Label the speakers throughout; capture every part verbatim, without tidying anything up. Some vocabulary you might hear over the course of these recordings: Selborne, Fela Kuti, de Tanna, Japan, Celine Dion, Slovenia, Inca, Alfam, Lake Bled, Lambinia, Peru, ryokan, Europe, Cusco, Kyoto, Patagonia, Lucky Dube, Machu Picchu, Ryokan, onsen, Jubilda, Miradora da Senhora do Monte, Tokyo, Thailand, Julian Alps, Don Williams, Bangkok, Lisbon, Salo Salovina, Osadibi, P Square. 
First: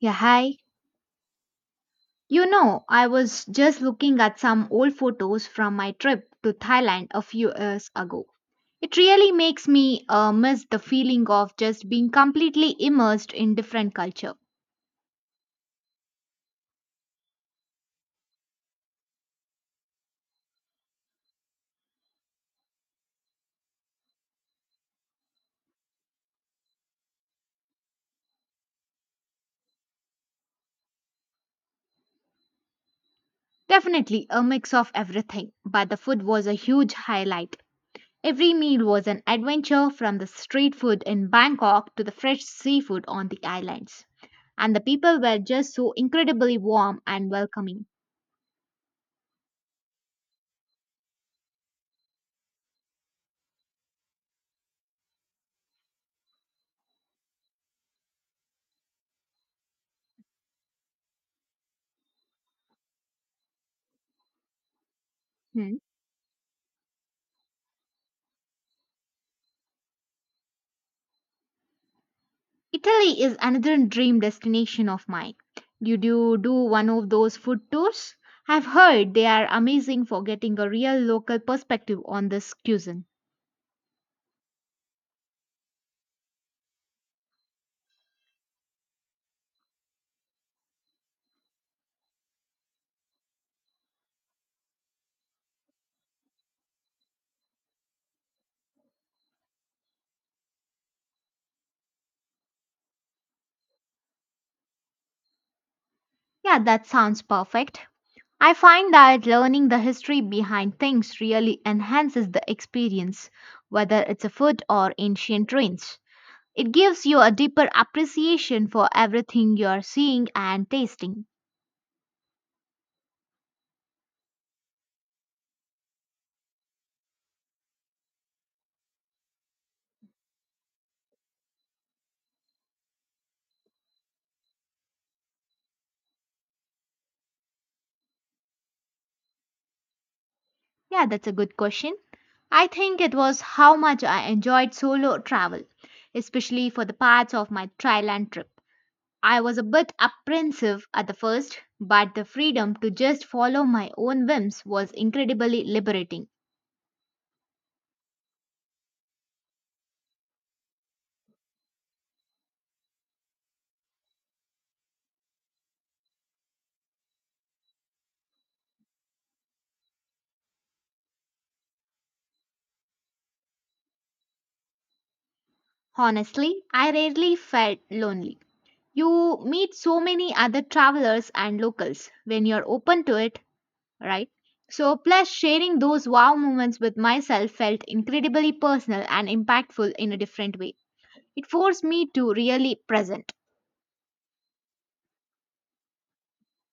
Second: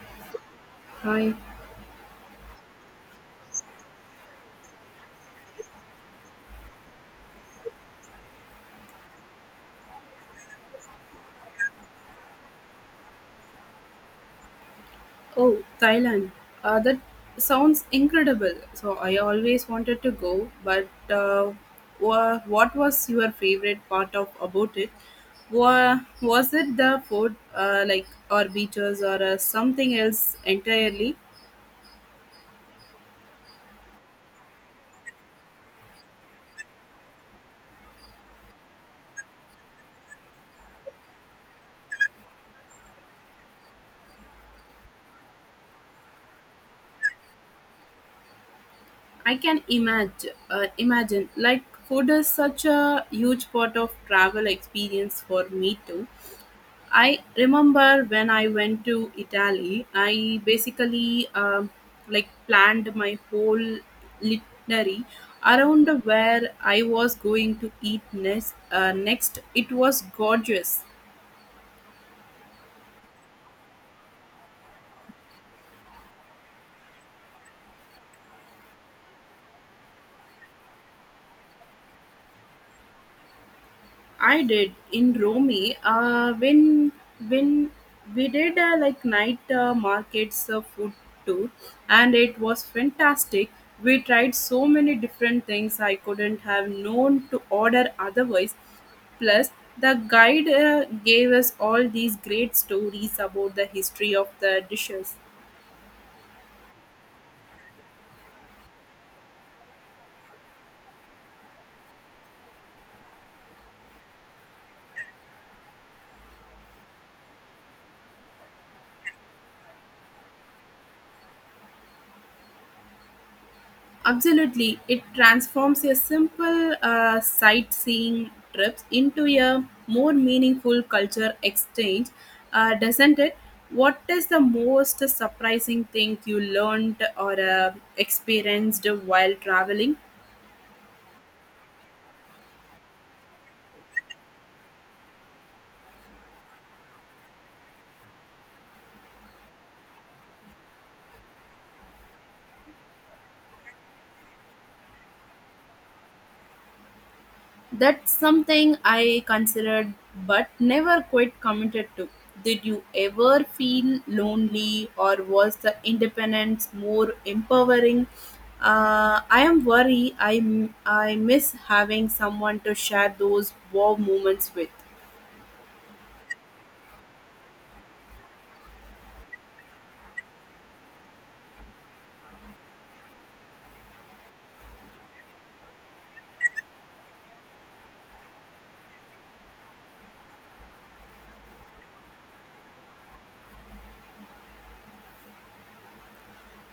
Speaker 1: Yeah, hi.
Speaker 2: Hi.
Speaker 1: You know, I was just looking at some old photos from my trip to Thailand a few years ago. It really makes me uh, miss the feeling of just being completely immersed in different culture.
Speaker 2: Oh, Thailand. Uh, that sounds incredible. So I always wanted to go, but uh, wha- what was your favorite part of about it? Wa- Was it the food, uh, like or beaches, or uh, something else entirely?
Speaker 1: Definitely a mix of everything, but the food was a huge highlight. Every meal was an adventure from the street food in Bangkok to the fresh seafood on the islands. And the people were just so incredibly warm and welcoming.
Speaker 2: I can imagine. Uh, imagine like food is such a huge part of travel experience for me too. I remember when I went to Italy, I basically um, like planned my whole itinerary
Speaker 1: Hmm.
Speaker 2: around where I was going to eat next. Uh, next, it was gorgeous.
Speaker 1: Italy is another dream destination of mine. Did you do one of those food tours? I've heard they are amazing for getting a real local perspective on this cuisine.
Speaker 2: I did in Romy uh, when when we did uh, like night uh, markets uh, food tour, and it was fantastic. We tried so many different things I couldn't have known to order otherwise. Plus, the guide uh, gave us all these great stories about the history of the dishes.
Speaker 1: Yeah, that sounds perfect. I find that learning the history behind things really enhances the experience, whether it's a food or ancient ruins. It gives you a deeper appreciation for everything you're seeing and tasting.
Speaker 2: Absolutely, it transforms a simple uh, sightseeing trips into a more meaningful culture exchange, uh, doesn't it? What is the most surprising thing you learned or uh, experienced while traveling?
Speaker 1: Yeah, that's a good question. I think it was how much I enjoyed solo travel, especially for the parts of my Thailand trip. I was a bit apprehensive at the first, but the freedom to just follow my own whims was incredibly liberating.
Speaker 2: That's something I considered but never quite committed to. Did you ever feel lonely or was the independence more empowering? Uh, I am worried I, m- I miss having someone to share those wow moments with.
Speaker 1: Honestly, I rarely felt lonely. You meet so many other travelers and locals when you're open to it, right? So, plus sharing those wow moments with myself felt incredibly personal and impactful in a different way. It forced me to really present.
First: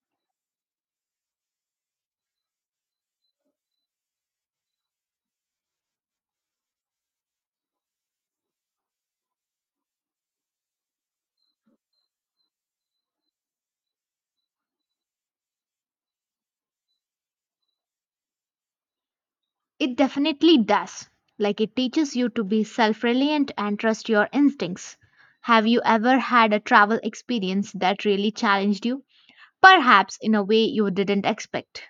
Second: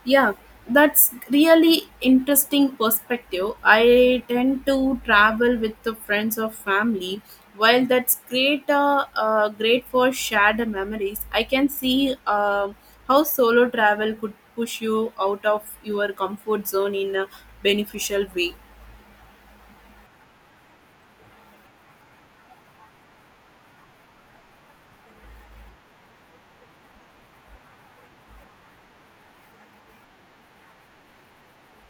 Speaker 2: Yeah, that's really interesting perspective. I tend to travel with the friends or family. While that's great, uh, uh, great for shared memories, I can see um how solo travel could push you out of your comfort zone in a beneficial way.
Speaker 1: It definitely does. Like it teaches you to be self reliant and trust your instincts. Have you ever had a travel experience that really challenged you? Perhaps in a way you didn't expect.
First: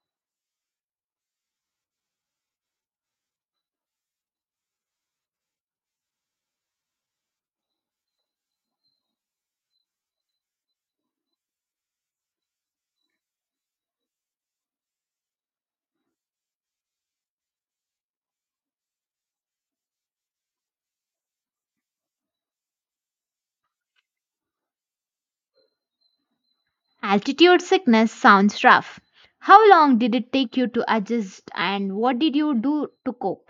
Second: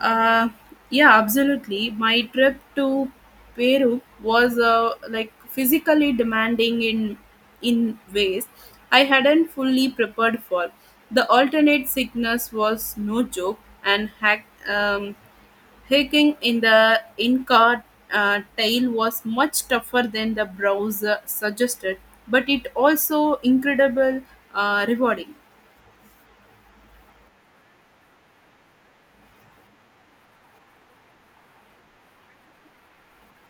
Speaker 2: Uh, yeah, absolutely. My trip to Peru was uh, like physically demanding in in ways I hadn't fully prepared for. The alternate sickness was no joke, and hack, um, hiking in the Inca uh, tail was much tougher than the browser suggested, but it also incredible uh, rewarding.
Speaker 1: Altitude sickness sounds rough. How long did it take you to adjust and what did you do to cope?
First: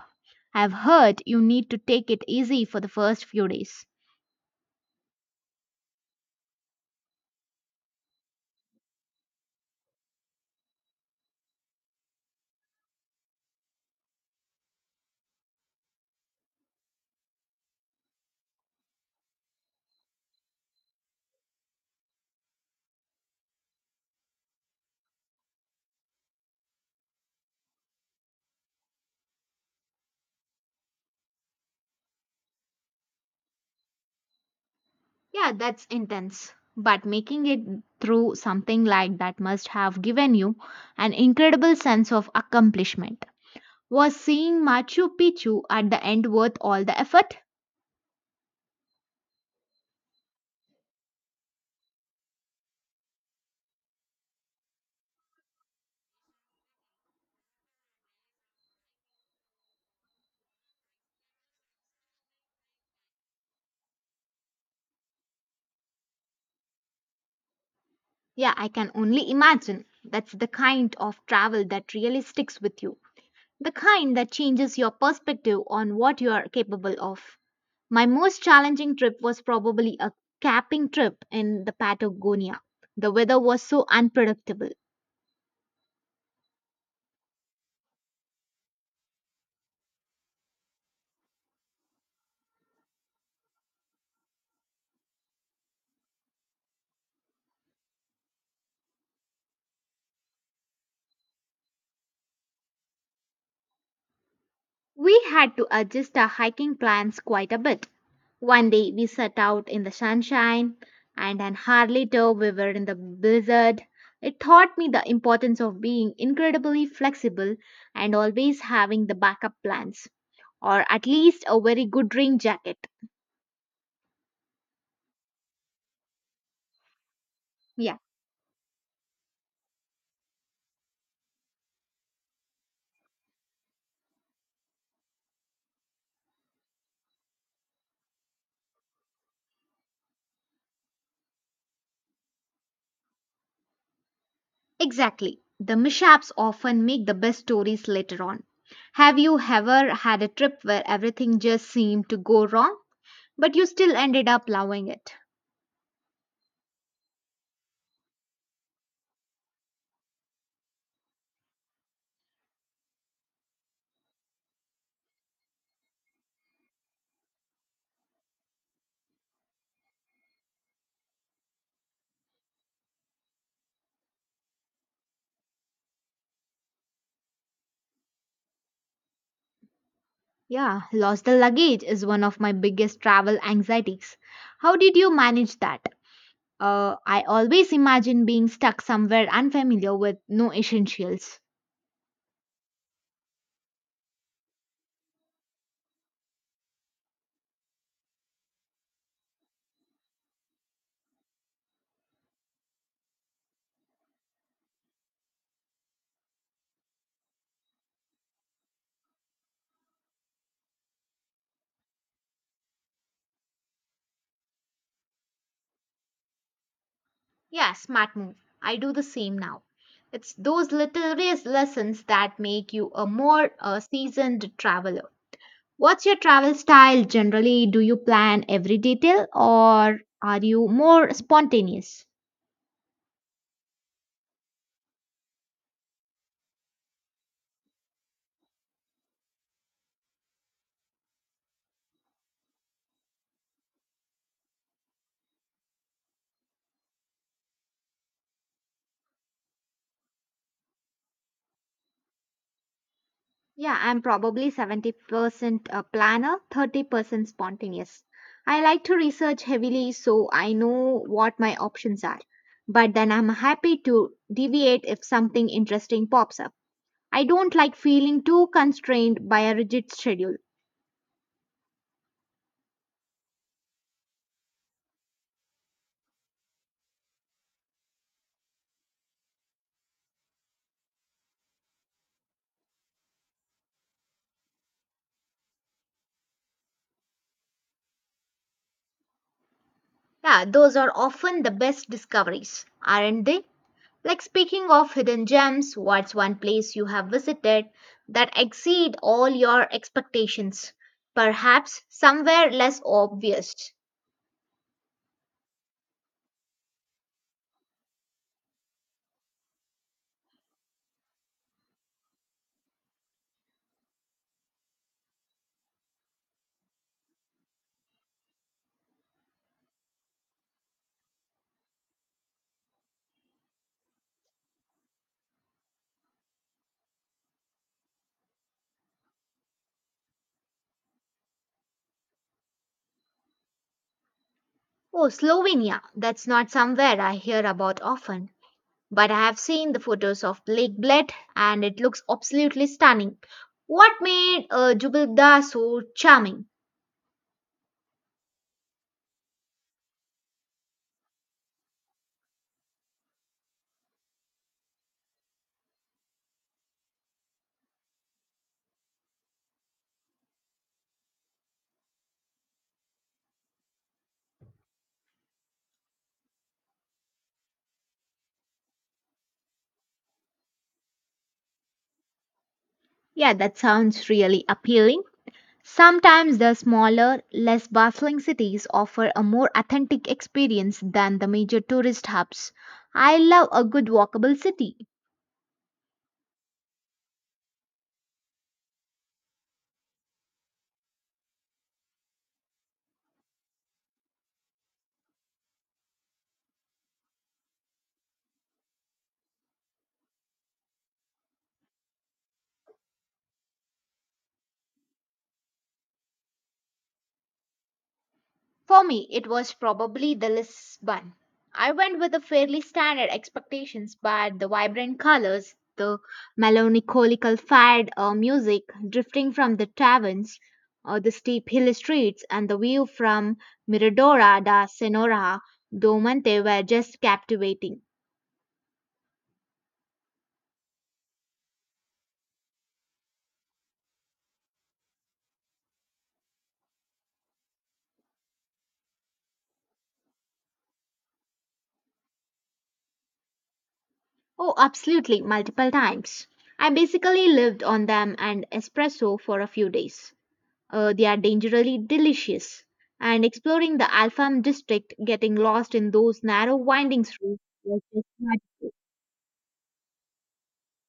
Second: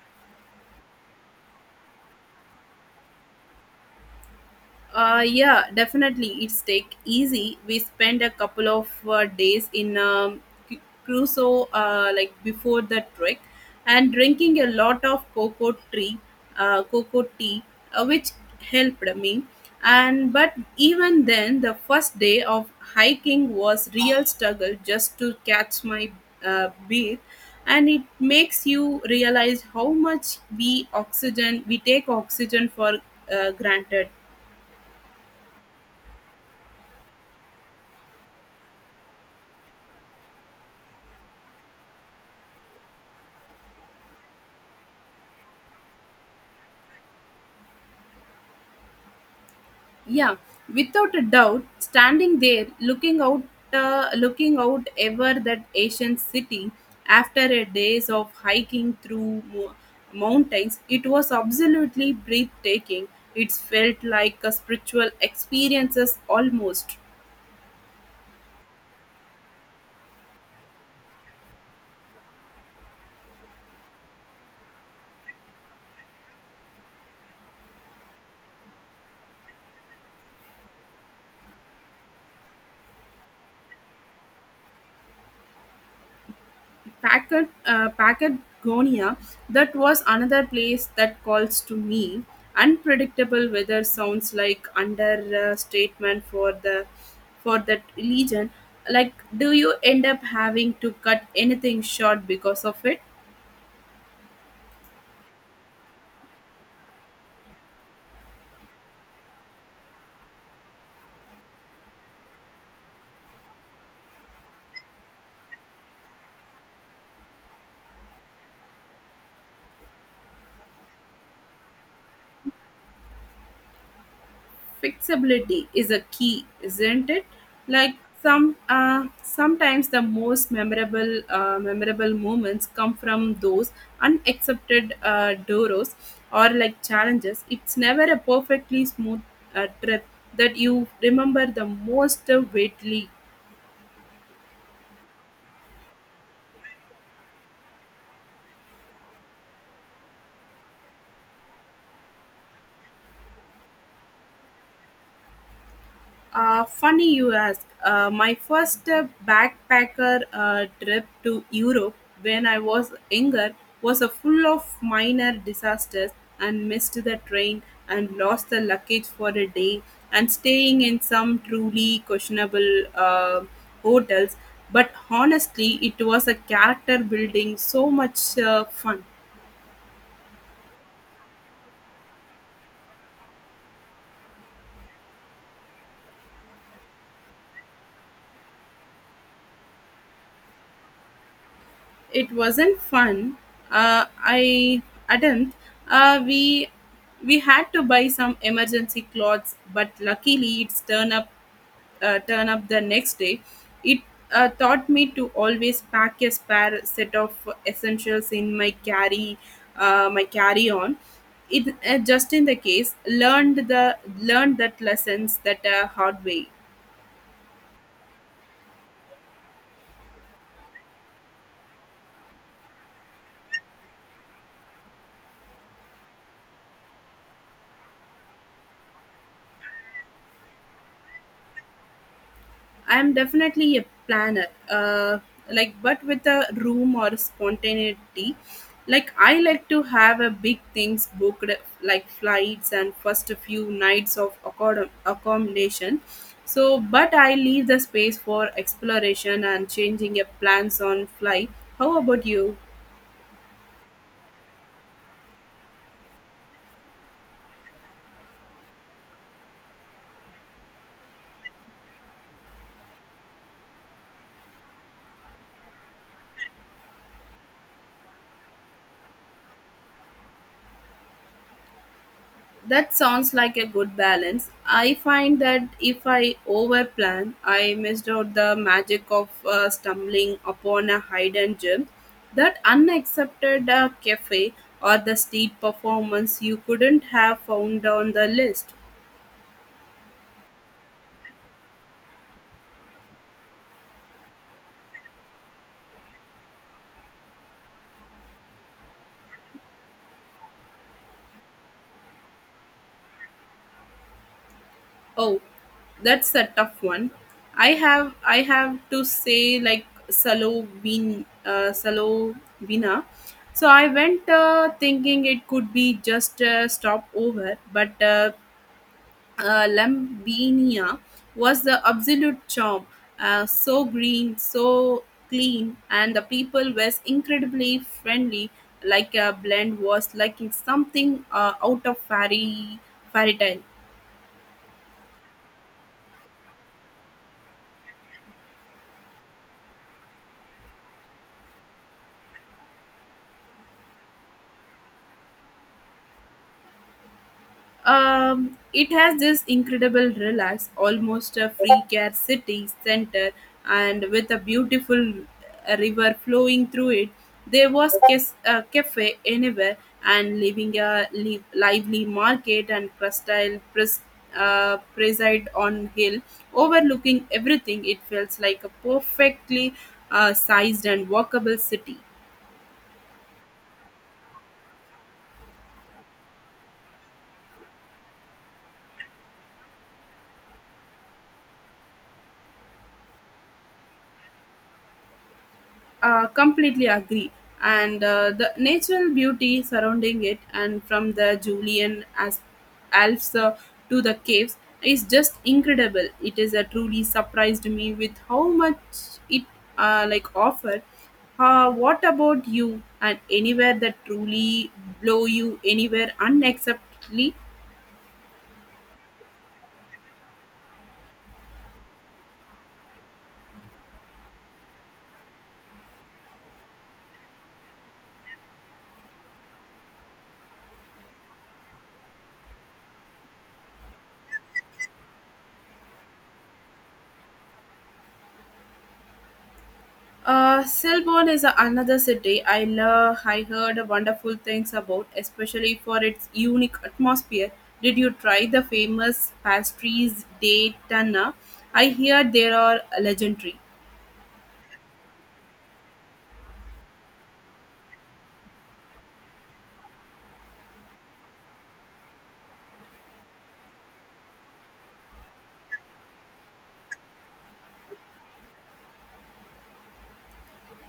Speaker 1: I've heard you need to take it easy for the first few days.
Speaker 2: Uh, yeah, definitely. It's take easy. We spent a couple of uh, days in um, Cu- Crusoe, uh, like before the trek, and drinking a lot of cocoa tree, uh, cocoa tea, uh, which helped me. And but even then, the first day of hiking was real struggle just to catch my uh, breath, and it makes you realize how much we oxygen we take oxygen for uh, granted.
Speaker 1: Yeah, that's intense. But making it through something like that must have given you an incredible sense of accomplishment. Was seeing Machu Picchu at the end worth all the effort?
Speaker 2: Yeah, without a doubt, standing there, looking out, uh, looking out ever that Asian city after a days of hiking through mo- mountains, it was absolutely breathtaking. It felt like a spiritual experiences almost.
Speaker 1: Yeah, I can only imagine. That's the kind of travel that really sticks with you. The kind that changes your perspective on what you are capable of. My most challenging trip was probably a camping trip in the Patagonia. The weather was so unpredictable.
Speaker 2: Packet, uh, Patagonia, that was another place that calls to me. Unpredictable weather sounds like understatement for the for that region. Like, do you end up having to cut anything short because of it?
Speaker 1: We had to adjust our hiking plans quite a bit. One day we set out in the sunshine, and an hour later we were in the blizzard. It taught me the importance of being incredibly flexible and always having the backup plans, or at least a very good rain jacket.
Speaker 2: Fixability is a key, isn't it? Like
Speaker 1: Yeah,
Speaker 2: some uh, Sometimes the most memorable uh, memorable moments come from those unaccepted uh, doros or like challenges. It's never a perfectly smooth uh, trip that you remember the most uh, vividly.
Speaker 1: exactly. The mishaps often make the best stories later on. Have you ever had a trip where everything just seemed to go wrong, but you still ended up loving it?
Speaker 2: Uh, funny you ask. Uh, my first uh, backpacker uh, trip to Europe when I was younger was a full of minor disasters and missed the train and lost the luggage for a day and staying in some truly questionable uh, hotels. But honestly, it was a character building so much uh, fun.
Speaker 1: Yeah, lost the luggage is one of my biggest travel anxieties. How did you manage that? Uh, I always imagine being stuck somewhere unfamiliar with no essentials.
Speaker 2: It wasn't fun. Uh, I admit, uh, we we had to buy some emergency clothes, but luckily it's turn up uh, turn up the next day. It uh, taught me to always pack a spare set of essentials in my carry uh, my carry on. It uh, just in the case learned the learned that lessons that uh, hard way.
Speaker 1: Yeah, smart move. I do the same now. It's those little res- lessons that make you a more uh, seasoned traveler. What's your travel style generally? Do you plan every detail or are you more spontaneous?
Speaker 2: I'm definitely a planner, uh, like but with a room or spontaneity. Like I like to have a big things booked, like flights and first a few nights of accom- accommodation. So, but I leave the space for exploration and changing a plans on fly. How about you?
Speaker 1: Yeah, I'm probably seventy percent a planner, thirty percent spontaneous. I like to research heavily so I know what my options are. But then I'm happy to deviate if something interesting pops up. I don't like feeling too constrained by a rigid schedule.
Speaker 2: That sounds like a good balance. I find that if I overplan, I missed out the magic of uh, stumbling upon a hidden gem, that unaccepted uh, cafe, or the street performance you couldn't have found on the list.
Speaker 1: Yeah, those are often the best discoveries, aren't they? Like speaking of hidden gems, what's one place you have visited that exceed all your expectations? Perhaps somewhere less obvious.
Speaker 2: Oh, that's a tough one. I have I have to say like Salo Salovin uh, Salo Salovina. So I went uh, thinking it could be just a stopover, but uh, uh, Lambinia was the absolute charm. Uh, so green, so clean, and the people was incredibly friendly. Like a blend was like it's something uh, out of fairy fairy tale.
Speaker 1: Oh, Slovenia. That's not somewhere I hear about often. But I have seen the photos of Lake Bled and it looks absolutely stunning. What made uh, Jubilda so charming?
Speaker 2: Um, it has this incredible relax, almost a free care city center, and with a beautiful uh, river flowing through it. There was kes- a cafe anywhere, and living a li- lively market and crustal pres- uh, preside on hill, overlooking everything. It feels like a perfectly uh, sized and walkable city.
Speaker 1: Yeah, that sounds really appealing. Sometimes the smaller, less bustling cities offer a more authentic experience than the major tourist hubs. I love a good walkable city.
Speaker 2: Uh, completely agree, and uh, the natural beauty surrounding it and from the julian as alps, uh, to the caves, is just incredible. It is a truly surprised me with how much it uh, like offered. Uh, what about you? And anywhere that truly blow you anywhere unacceptably?
Speaker 1: For me, it was probably the Lisbon. I went with a fairly standard expectations, but the vibrant colors, the melancholical fad uh, music drifting from the taverns, or the steep hill streets, and the view from Miradora da Senhora do Monte were just captivating.
Speaker 2: Uh, Selborne is another city I love. I heard wonderful things about, especially for its unique atmosphere. Did you try the famous pastries de Tanna? I hear they are legendary.
Speaker 1: Oh, absolutely, multiple times. I basically lived on them and espresso for a few days. Uh, they are dangerously delicious. And exploring the Alfam district, getting lost in those narrow winding streets was just magical.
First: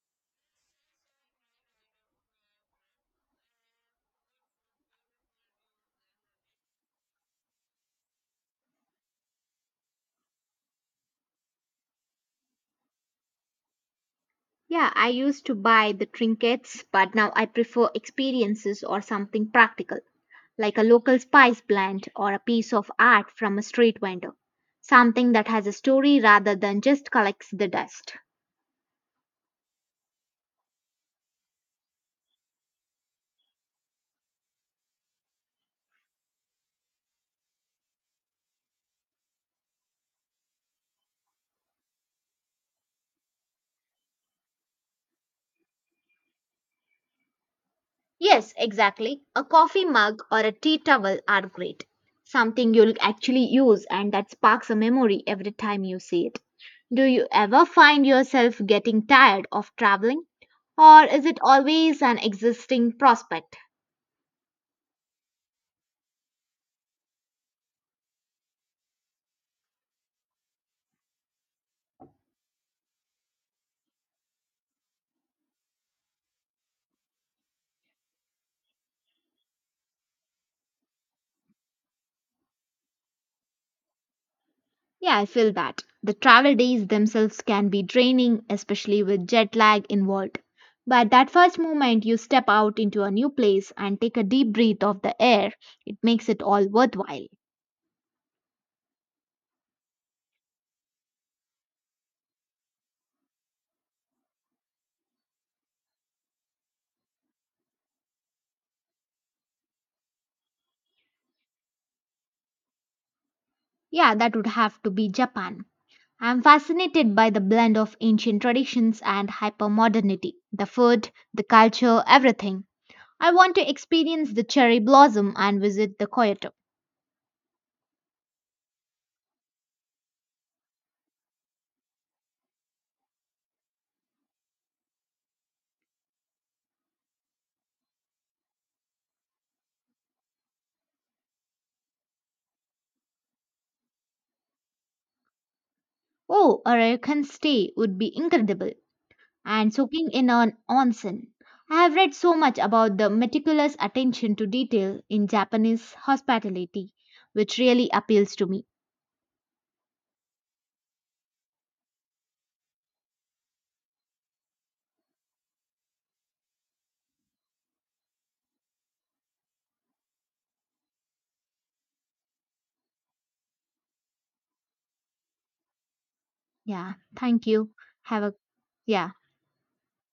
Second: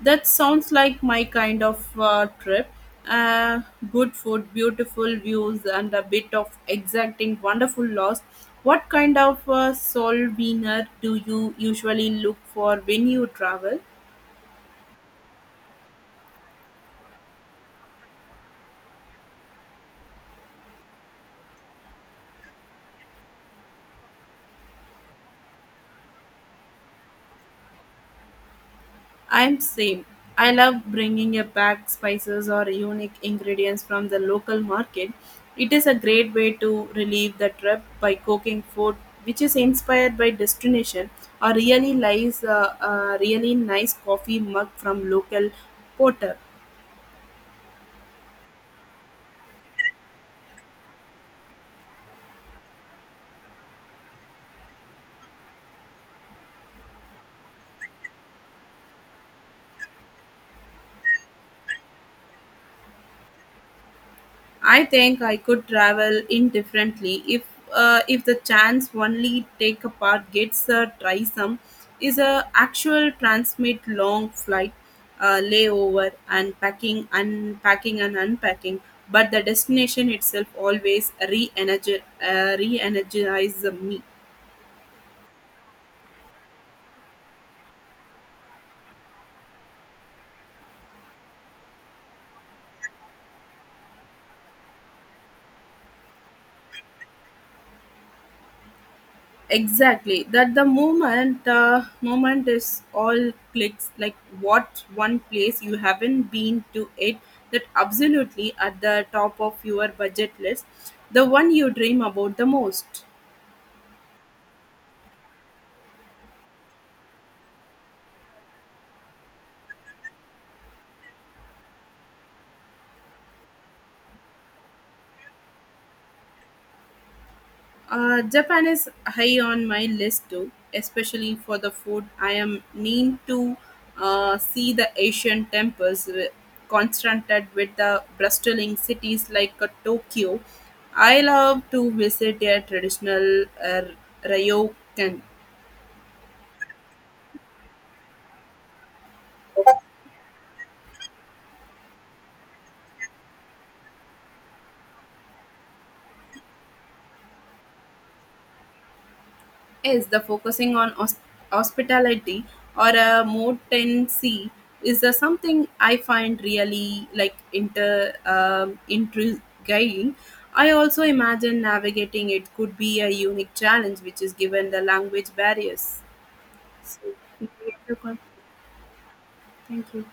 Speaker 2: That sounds like my kind of uh, trip. Uh, Good food, beautiful views, and a bit of exacting, wonderful loss. What kind of uh, soul winner do you usually look for when you travel?
Speaker 1: Yeah, I used to buy the trinkets, but now I prefer experiences or something practical, like a local spice blend or a piece of art from a street vendor. Something that has a story rather than just collects the dust.
Speaker 2: I'm same. I love bringing a back spices or unique ingredients from the local market. It is a great way to relieve the trip by cooking food which is inspired by destination or really nice, uh, uh, really nice coffee mug from local porter.
Speaker 1: Yes, exactly. A coffee mug or a tea towel are great. Something you'll actually use and that sparks a memory every time you see it. Do you ever find yourself getting tired of traveling? Or is it always an existing prospect?
Speaker 2: I think I could travel indifferently if uh, if the chance only take a part gets a try. Some, is a actual transmit long flight uh, layover and packing unpacking and unpacking, but the destination itself always re-energi- uh, re-energizes me.
Speaker 1: Yeah, I feel that. The travel days themselves can be draining, especially with jet lag involved. But that first moment you step out into a new place and take a deep breath of the air, it makes it all worthwhile.
Speaker 2: Exactly, that the moment uh, moment is all clicks. Like what one place you haven't been to it that absolutely at the top of your budget list, the one you dream about the most?
Speaker 1: Yeah, that would have to be Japan. I'm fascinated by the blend of ancient traditions and hypermodernity. The food, the culture, everything. I want to experience the cherry blossom and visit the Kyoto.
Speaker 2: Uh, Japan is high on my list too, especially for the food. I am mean to uh, see the Asian temples wi- contrasted with the bustling cities like uh, Tokyo. I love to visit their traditional uh, ryokan.
Speaker 1: Oh, a Ryokan stay would be incredible. And soaking in an onsen. I have read so much about the meticulous attention to detail in Japanese hospitality, which really appeals to me.
Speaker 2: Is the focusing on hos- hospitality or a more motency is uh, something I find really like inter um, intriguing. I also imagine navigating it could be a unique challenge, which is given the language barriers.
Speaker 1: Yeah,
Speaker 2: So,
Speaker 1: thank you. Have a yeah.
Speaker 2: thank you.